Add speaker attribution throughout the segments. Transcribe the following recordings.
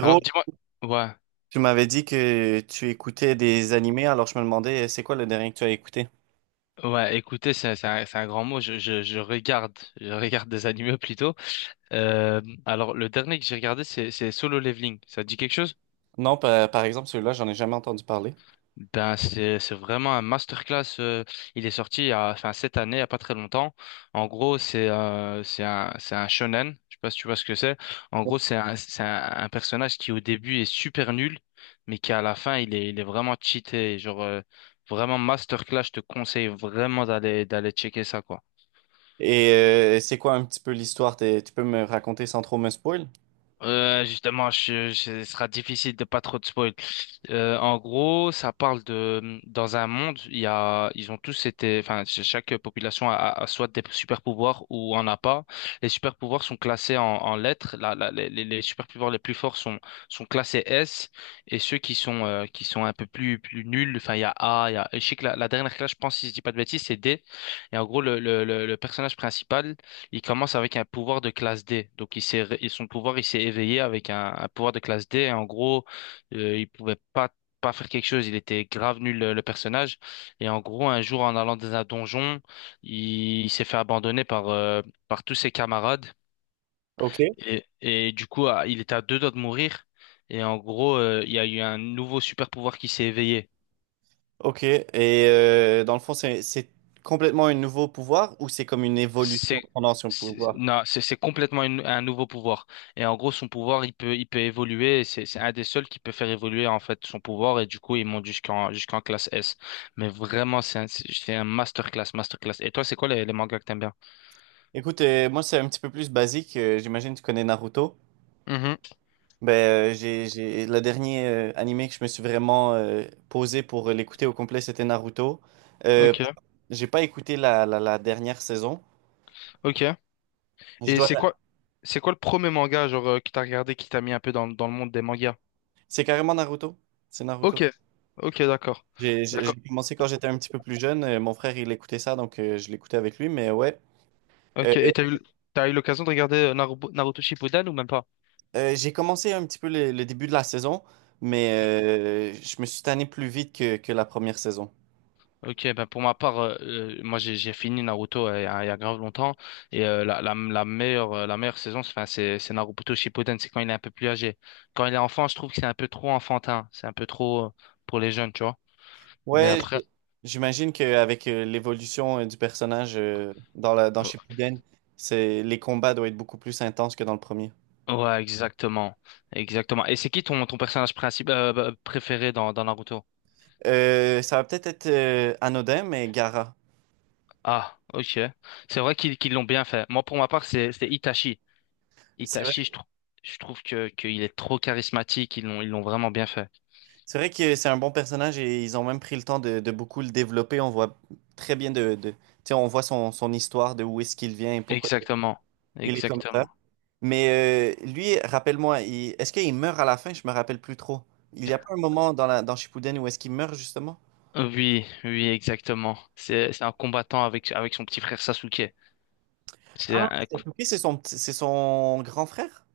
Speaker 1: Alors dis-moi, ouais,
Speaker 2: tu m'avais dit que tu écoutais des animés, alors je me demandais, c'est quoi le dernier que tu as écouté?
Speaker 1: ouais, écoutez, c'est un grand mot. Je regarde des animés plutôt. Euh, alors le dernier que j'ai regardé, c'est Solo Leveling. Ça te dit quelque chose?
Speaker 2: Non, par exemple, celui-là, j'en ai jamais entendu parler.
Speaker 1: Ben c'est vraiment un masterclass. Il est sorti il y a, enfin cette année, il y a pas très longtemps. En gros, c'est c'est un shonen. Je sais pas si tu vois ce que c'est. En gros, c'est un personnage qui au début est super nul, mais qui à la fin il est vraiment cheaté. Genre vraiment masterclass. Je te conseille vraiment d'aller checker ça quoi.
Speaker 2: Et c'est quoi un petit peu l'histoire? Tu peux me raconter sans trop me spoil?
Speaker 1: Justement, ce sera difficile de pas trop de spoil. En gros, ça parle de dans un monde, il y a, ils ont tous été, enfin, chaque population a soit des super pouvoirs ou en a pas. Les super pouvoirs sont classés en lettres. Les super pouvoirs les plus forts sont classés S et ceux qui sont un peu plus nuls. Enfin, il y a A, il y a. Je sais que la dernière classe, je pense, si je dis pas de bêtises, c'est D. Et en gros, le personnage principal. Il commence avec un pouvoir de classe D. Donc, et son pouvoir, il s'est éveillé avec un pouvoir de classe D. Et en gros, il pouvait pas faire quelque chose. Il était grave nul, le personnage. Et en gros, un jour, en allant dans un donjon, il s'est fait abandonner par tous ses camarades.
Speaker 2: Ok.
Speaker 1: Et du coup, il était à deux doigts de mourir. Et en gros, il y a eu un nouveau super pouvoir qui s'est éveillé.
Speaker 2: Ok. Et dans le fond, c'est complètement un nouveau pouvoir ou c'est comme une
Speaker 1: C'est
Speaker 2: évolution pendant son pouvoir?
Speaker 1: non, c'est complètement un nouveau pouvoir. Et en gros, son pouvoir, il peut évoluer. Et c'est un des seuls qui peut faire évoluer en fait son pouvoir. Et du coup, il monte jusqu'en classe S. Mais vraiment, c'est un masterclass, masterclass. Et toi, c'est quoi les mangas que t'aimes bien?
Speaker 2: Écoute, moi, c'est un petit peu plus basique. J'imagine que tu connais Naruto.
Speaker 1: Mhm.
Speaker 2: Ben, j'ai le dernier animé que je me suis vraiment posé pour l'écouter au complet, c'était Naruto. Euh,
Speaker 1: Ok,
Speaker 2: J'ai pas écouté la dernière saison.
Speaker 1: ok.
Speaker 2: Je
Speaker 1: Et
Speaker 2: dois.
Speaker 1: c'est quoi, c'est quoi le premier manga genre que t'as regardé qui t'a mis un peu dans le monde des mangas?
Speaker 2: C'est carrément Naruto. C'est Naruto.
Speaker 1: Ok, ok, d'accord, d'accord.
Speaker 2: J'ai commencé quand j'étais un petit peu plus jeune. Mon frère, il écoutait ça, donc je l'écoutais avec lui. Mais ouais, Euh,
Speaker 1: Ok. Et t'as eu l'occasion de regarder Naruto Shippuden ou même pas?
Speaker 2: j'ai commencé un petit peu le début de la saison, mais je me suis tanné plus vite que la première saison.
Speaker 1: Ok, ben pour ma part, moi j'ai fini Naruto il y a grave longtemps et la meilleure la meilleure saison, enfin c'est Naruto Shippuden, c'est quand il est un peu plus âgé. Quand il est enfant, je trouve que c'est un peu trop enfantin, c'est un peu trop pour les jeunes, tu vois. Mais
Speaker 2: Ouais,
Speaker 1: après,
Speaker 2: j'imagine qu'avec l'évolution du personnage dans Shippuden, c'est, les combats doivent être beaucoup plus intenses que dans le premier.
Speaker 1: ouais, exactement, exactement. Et c'est qui ton personnage principal bah, préféré dans Naruto?
Speaker 2: Ça va peut-être être, anodin, mais gara.
Speaker 1: Ah, ok. C'est vrai qu'ils l'ont bien fait. Moi, pour ma part, c'est Itachi.
Speaker 2: C'est
Speaker 1: Itachi, je trouve que qu'il est trop charismatique. Ils l'ont vraiment bien fait.
Speaker 2: C'est vrai que c'est un bon personnage et ils ont même pris le temps de beaucoup le développer. On voit très bien tu sais, on voit son histoire de où est-ce qu'il vient et pourquoi
Speaker 1: Exactement,
Speaker 2: il est comme ça.
Speaker 1: exactement.
Speaker 2: Mais lui, rappelle-moi, est-ce qu'il meurt à la fin? Je me rappelle plus trop. Il y a pas un moment dans Shippuden où est-ce qu'il meurt justement?
Speaker 1: Oui, oui, exactement. C'est un combattant avec son petit frère Sasuke. C'est
Speaker 2: Ah,
Speaker 1: un-
Speaker 2: Sasuke, c'est son, c'est son grand frère?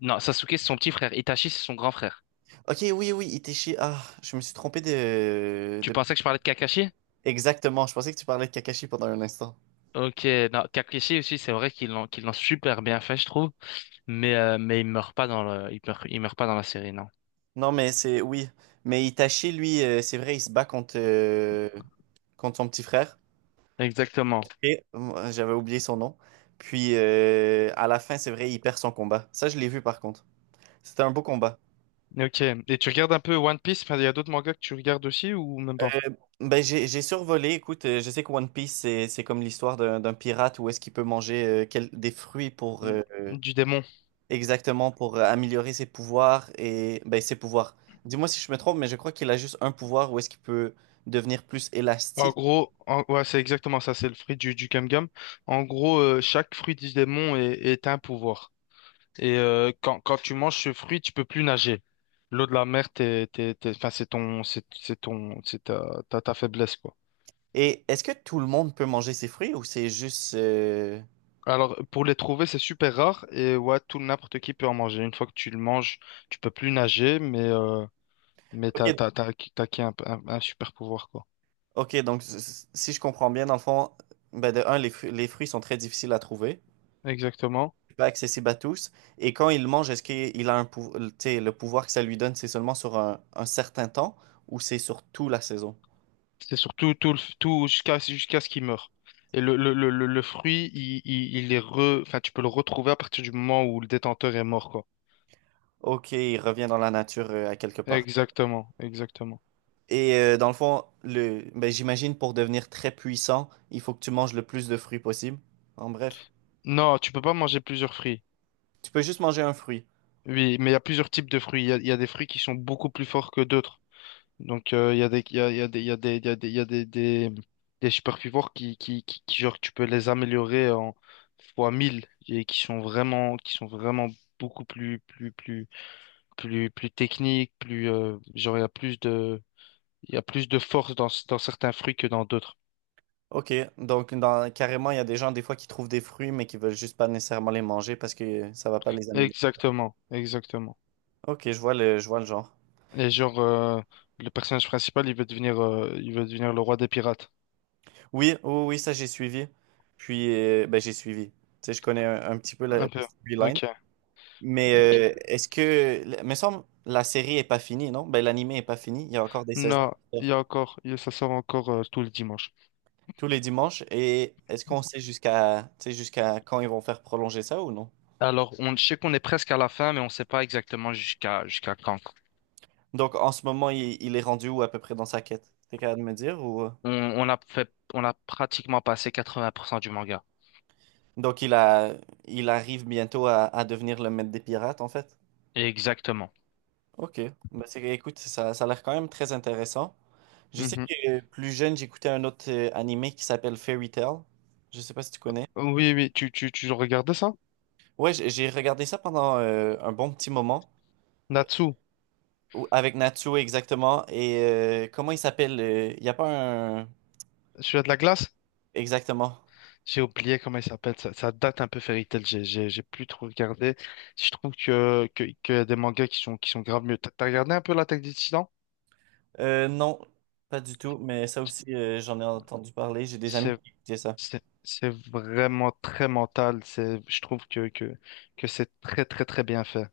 Speaker 1: non, Sasuke c'est son petit frère, Itachi c'est son grand frère.
Speaker 2: Ok, oui, oui, Itachi. Ah, je me suis trompé
Speaker 1: Tu
Speaker 2: de...
Speaker 1: pensais que je parlais de Kakashi?
Speaker 2: Exactement, je pensais que tu parlais de Kakashi pendant un instant.
Speaker 1: Ok, non, Kakashi aussi c'est vrai qu'ils l'ont super bien fait je trouve, mais mais il meurt pas dans le il meurt pas dans la série non.
Speaker 2: Non, mais c'est... Oui. Mais Itachi, lui, c'est vrai, il se bat contre... contre son petit frère.
Speaker 1: Exactement.
Speaker 2: Et j'avais oublié son nom. Puis à la fin, c'est vrai, il perd son combat. Ça, je l'ai vu par contre. C'était un beau combat.
Speaker 1: Ok. Et tu regardes un peu One Piece? Enfin, il y a d'autres mangas que tu regardes aussi ou même pas?
Speaker 2: Euh, ben, j'ai survolé. Écoute, je sais que One Piece, c'est comme l'histoire d'un pirate où est-ce qu'il peut manger des fruits pour
Speaker 1: Du démon.
Speaker 2: exactement pour améliorer ses pouvoirs et ben, ses pouvoirs. Dis-moi si je me trompe, mais je crois qu'il a juste un pouvoir où est-ce qu'il peut devenir plus
Speaker 1: En
Speaker 2: élastique.
Speaker 1: gros, ouais, c'est exactement ça, c'est le fruit du gum. En gros, chaque fruit du démon est un pouvoir. Et quand tu manges ce fruit, tu peux plus nager. L'eau de la mer, enfin, c'est ta, ta faiblesse, quoi.
Speaker 2: Et est-ce que tout le monde peut manger ses fruits ou c'est juste...
Speaker 1: Alors, pour les trouver, c'est super rare et ouais, tout n'importe qui peut en manger. Une fois que tu le manges, tu peux plus nager, mais t'as,
Speaker 2: Ok,
Speaker 1: t'as, t'as, acquis t'as acquis un super pouvoir, quoi.
Speaker 2: ok, donc si je comprends bien, dans le fond, ben de un, les fruits sont très difficiles à trouver,
Speaker 1: Exactement.
Speaker 2: pas accessibles à tous. Et quand il mange, est-ce qu'il a un tu sais, le pouvoir que ça lui donne, c'est seulement sur un certain temps ou c'est sur toute la saison?
Speaker 1: C'est surtout tout, tout jusqu'à ce qu'il meure. Et le fruit, il enfin, tu peux le retrouver à partir du moment où le détenteur est mort, quoi.
Speaker 2: Ok, il revient dans la nature à quelque part.
Speaker 1: Exactement, exactement.
Speaker 2: Et dans le fond, le, ben, j'imagine pour devenir très puissant, il faut que tu manges le plus de fruits possible. En bref,
Speaker 1: Non, tu peux pas manger plusieurs fruits.
Speaker 2: tu peux juste manger un fruit.
Speaker 1: Oui, mais il y a plusieurs types de fruits. Il y a des fruits qui sont beaucoup plus forts que d'autres. Donc, il y a des, il y a des, des superfivores qui, genre, tu peux les améliorer en fois 1000 et qui sont vraiment beaucoup plus technique, plus genre il y a plus de il y a plus de force dans certains fruits que dans d'autres.
Speaker 2: Ok, donc carrément, il y a des gens des fois qui trouvent des fruits mais qui veulent juste pas nécessairement les manger parce que ça va pas les améliorer.
Speaker 1: Exactement, exactement.
Speaker 2: Ok, je vois le genre.
Speaker 1: Et genre le personnage principal, il veut devenir le roi des pirates.
Speaker 2: Oui, oui, oui, ça j'ai suivi. Puis, ben, j'ai suivi. Tu sais, je connais un petit peu la
Speaker 1: Un peu.
Speaker 2: storyline.
Speaker 1: OK,
Speaker 2: Mais
Speaker 1: OK.
Speaker 2: est-ce que, il me semble, la série est pas finie, non? Ben, l'anime est pas fini. Il y a encore des saisons
Speaker 1: Non,
Speaker 2: qui
Speaker 1: il y
Speaker 2: sortent
Speaker 1: a encore il- ça sort encore tout le dimanche.
Speaker 2: tous les dimanches. Et est-ce qu'on sait jusqu'à, tu sais, jusqu'à quand ils vont faire prolonger ça ou non?
Speaker 1: Alors, on je sais qu'on est presque à la fin mais on ne sait pas exactement jusqu'à quand.
Speaker 2: Donc, en ce moment, il est rendu où à peu près dans sa quête? T'es capable de me dire ou... euh?
Speaker 1: On on a pratiquement passé 80% du manga.
Speaker 2: Donc, il a, il arrive bientôt à devenir le maître des pirates, en fait.
Speaker 1: Exactement.
Speaker 2: Ok, ben, écoute, ça a l'air quand même très intéressant. Je sais
Speaker 1: Mhm.
Speaker 2: que plus jeune, j'écoutais un autre animé qui s'appelle Fairy Tail. Je sais pas si tu connais.
Speaker 1: Oui, oui, tu regardais ça?
Speaker 2: Ouais, j'ai regardé ça pendant un bon petit moment,
Speaker 1: Natsu.
Speaker 2: Avec Natsuo exactement. Et comment il s'appelle? Il n'y a pas un...
Speaker 1: Celui-là de la glace,
Speaker 2: Exactement.
Speaker 1: j'ai oublié comment il s'appelle. Ça date un peu Fairy Tail. J'ai plus trop regardé. Je trouve que y a des mangas qui sont grave mieux. T'as regardé un peu l'Attaque des Titans?
Speaker 2: Non, pas du tout, mais ça aussi, j'en ai entendu parler. J'ai des amis
Speaker 1: C'est,
Speaker 2: qui écoutaient ça.
Speaker 1: c'est vraiment très mental. C'est, je trouve que c'est très, très, très bien fait.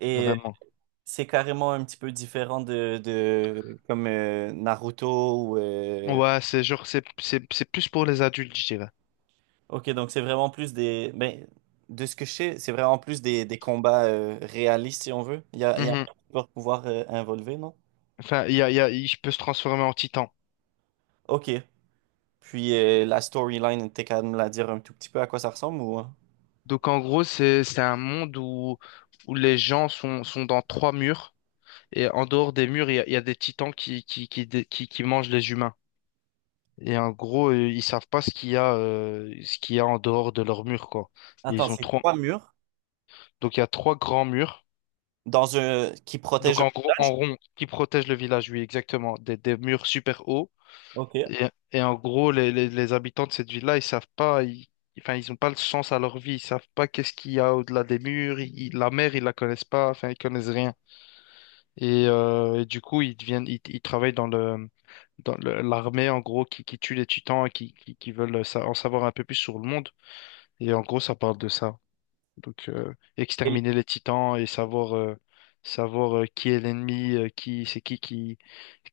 Speaker 2: Et
Speaker 1: Vraiment.
Speaker 2: c'est carrément un petit peu différent de comme Naruto ou...
Speaker 1: Ouais, c'est genre, c'est plus pour les adultes, je dirais.
Speaker 2: Ok, donc c'est vraiment plus des... Ben, de ce que je sais, c'est vraiment plus des combats réalistes, si on veut. Il y a un
Speaker 1: Mhm.
Speaker 2: super pouvoir involver, non?
Speaker 1: Enfin, il peut se transformer en titan.
Speaker 2: Ok. Puis la storyline, t'es capable de me la dire un tout petit peu à quoi ça ressemble ou... hein?
Speaker 1: Donc, en gros, c'est un monde où les gens sont dans trois murs. Et en dehors des murs, il y a des titans qui mangent les humains. Et en gros, ils savent pas ce qu'il y a en dehors de leurs murs, quoi. Et
Speaker 2: Attends,
Speaker 1: ils ont
Speaker 2: c'est
Speaker 1: trois.
Speaker 2: trois murs
Speaker 1: Donc il y a trois grands murs.
Speaker 2: dans un... qui
Speaker 1: Donc
Speaker 2: protègent...
Speaker 1: en gros, en rond, qui protègent le village, oui, exactement. Des murs super hauts.
Speaker 2: Ok.
Speaker 1: Et, et en gros, les habitants de cette ville-là, ils savent pas. Enfin, ils ont pas le sens à leur vie. Ils savent pas qu'est-ce qu'il y a au-delà des murs. La mer, ils la connaissent pas. Enfin, ils connaissent rien. Et du coup, ils travaillent dans l'armée, en gros, qui tue les titans et qui veulent en savoir un peu plus sur le monde. Et en gros, ça parle de ça. Donc,
Speaker 2: Et-
Speaker 1: exterminer les titans et savoir qui est l'ennemi, c'est qui,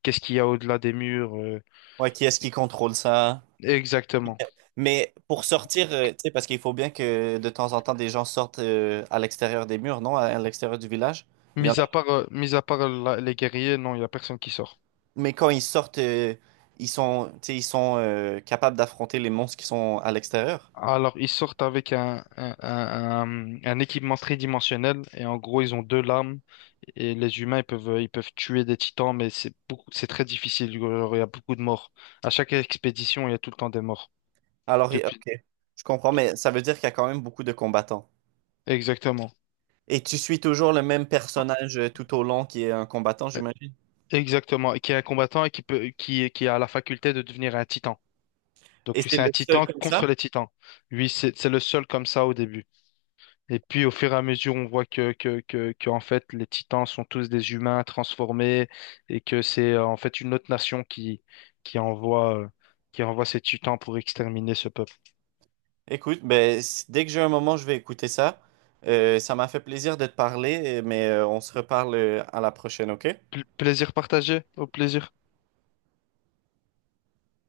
Speaker 1: qu'est-ce qu'il y a au-delà des murs.
Speaker 2: Ouais, qui est-ce qui contrôle ça?
Speaker 1: Exactement.
Speaker 2: Mais pour sortir, tu sais, parce qu'il faut bien que de temps en temps, des gens sortent à l'extérieur des murs, non? À l'extérieur du village.
Speaker 1: Mis à part les guerriers, non, il n'y a personne qui sort.
Speaker 2: Mais quand ils sortent, ils sont, tu sais, ils sont capables d'affronter les monstres qui sont à l'extérieur.
Speaker 1: Alors, ils sortent avec un équipement tridimensionnel et en gros, ils ont deux lames et les humains, ils peuvent tuer des titans, mais c'est beaucoup, c'est très difficile. Genre, il y a beaucoup de morts. À chaque expédition, il y a tout le temps des morts.
Speaker 2: Alors,
Speaker 1: Depuis...
Speaker 2: ok, je comprends, mais ça veut dire qu'il y a quand même beaucoup de combattants.
Speaker 1: Exactement.
Speaker 2: Et tu suis toujours le même personnage tout au long qui est un combattant,
Speaker 1: Euh,
Speaker 2: j'imagine.
Speaker 1: Exactement. Et qui est un combattant et qui a la faculté de devenir un titan.
Speaker 2: Et
Speaker 1: Donc,
Speaker 2: c'est
Speaker 1: c'est un
Speaker 2: le seul
Speaker 1: titan
Speaker 2: comme
Speaker 1: contre
Speaker 2: ça?
Speaker 1: les titans. Lui, c'est le seul comme ça au début. Et puis au fur et à mesure, on voit que en fait les Titans sont tous des humains transformés et que c'est en fait une autre nation qui envoie, euh, qui envoie ces Titans pour exterminer ce peuple.
Speaker 2: Écoute, ben, dès que j'ai un moment, je vais écouter ça. Ça m'a fait plaisir de te parler, mais on se reparle à la prochaine, ok?
Speaker 1: Plaisir partagé, au plaisir.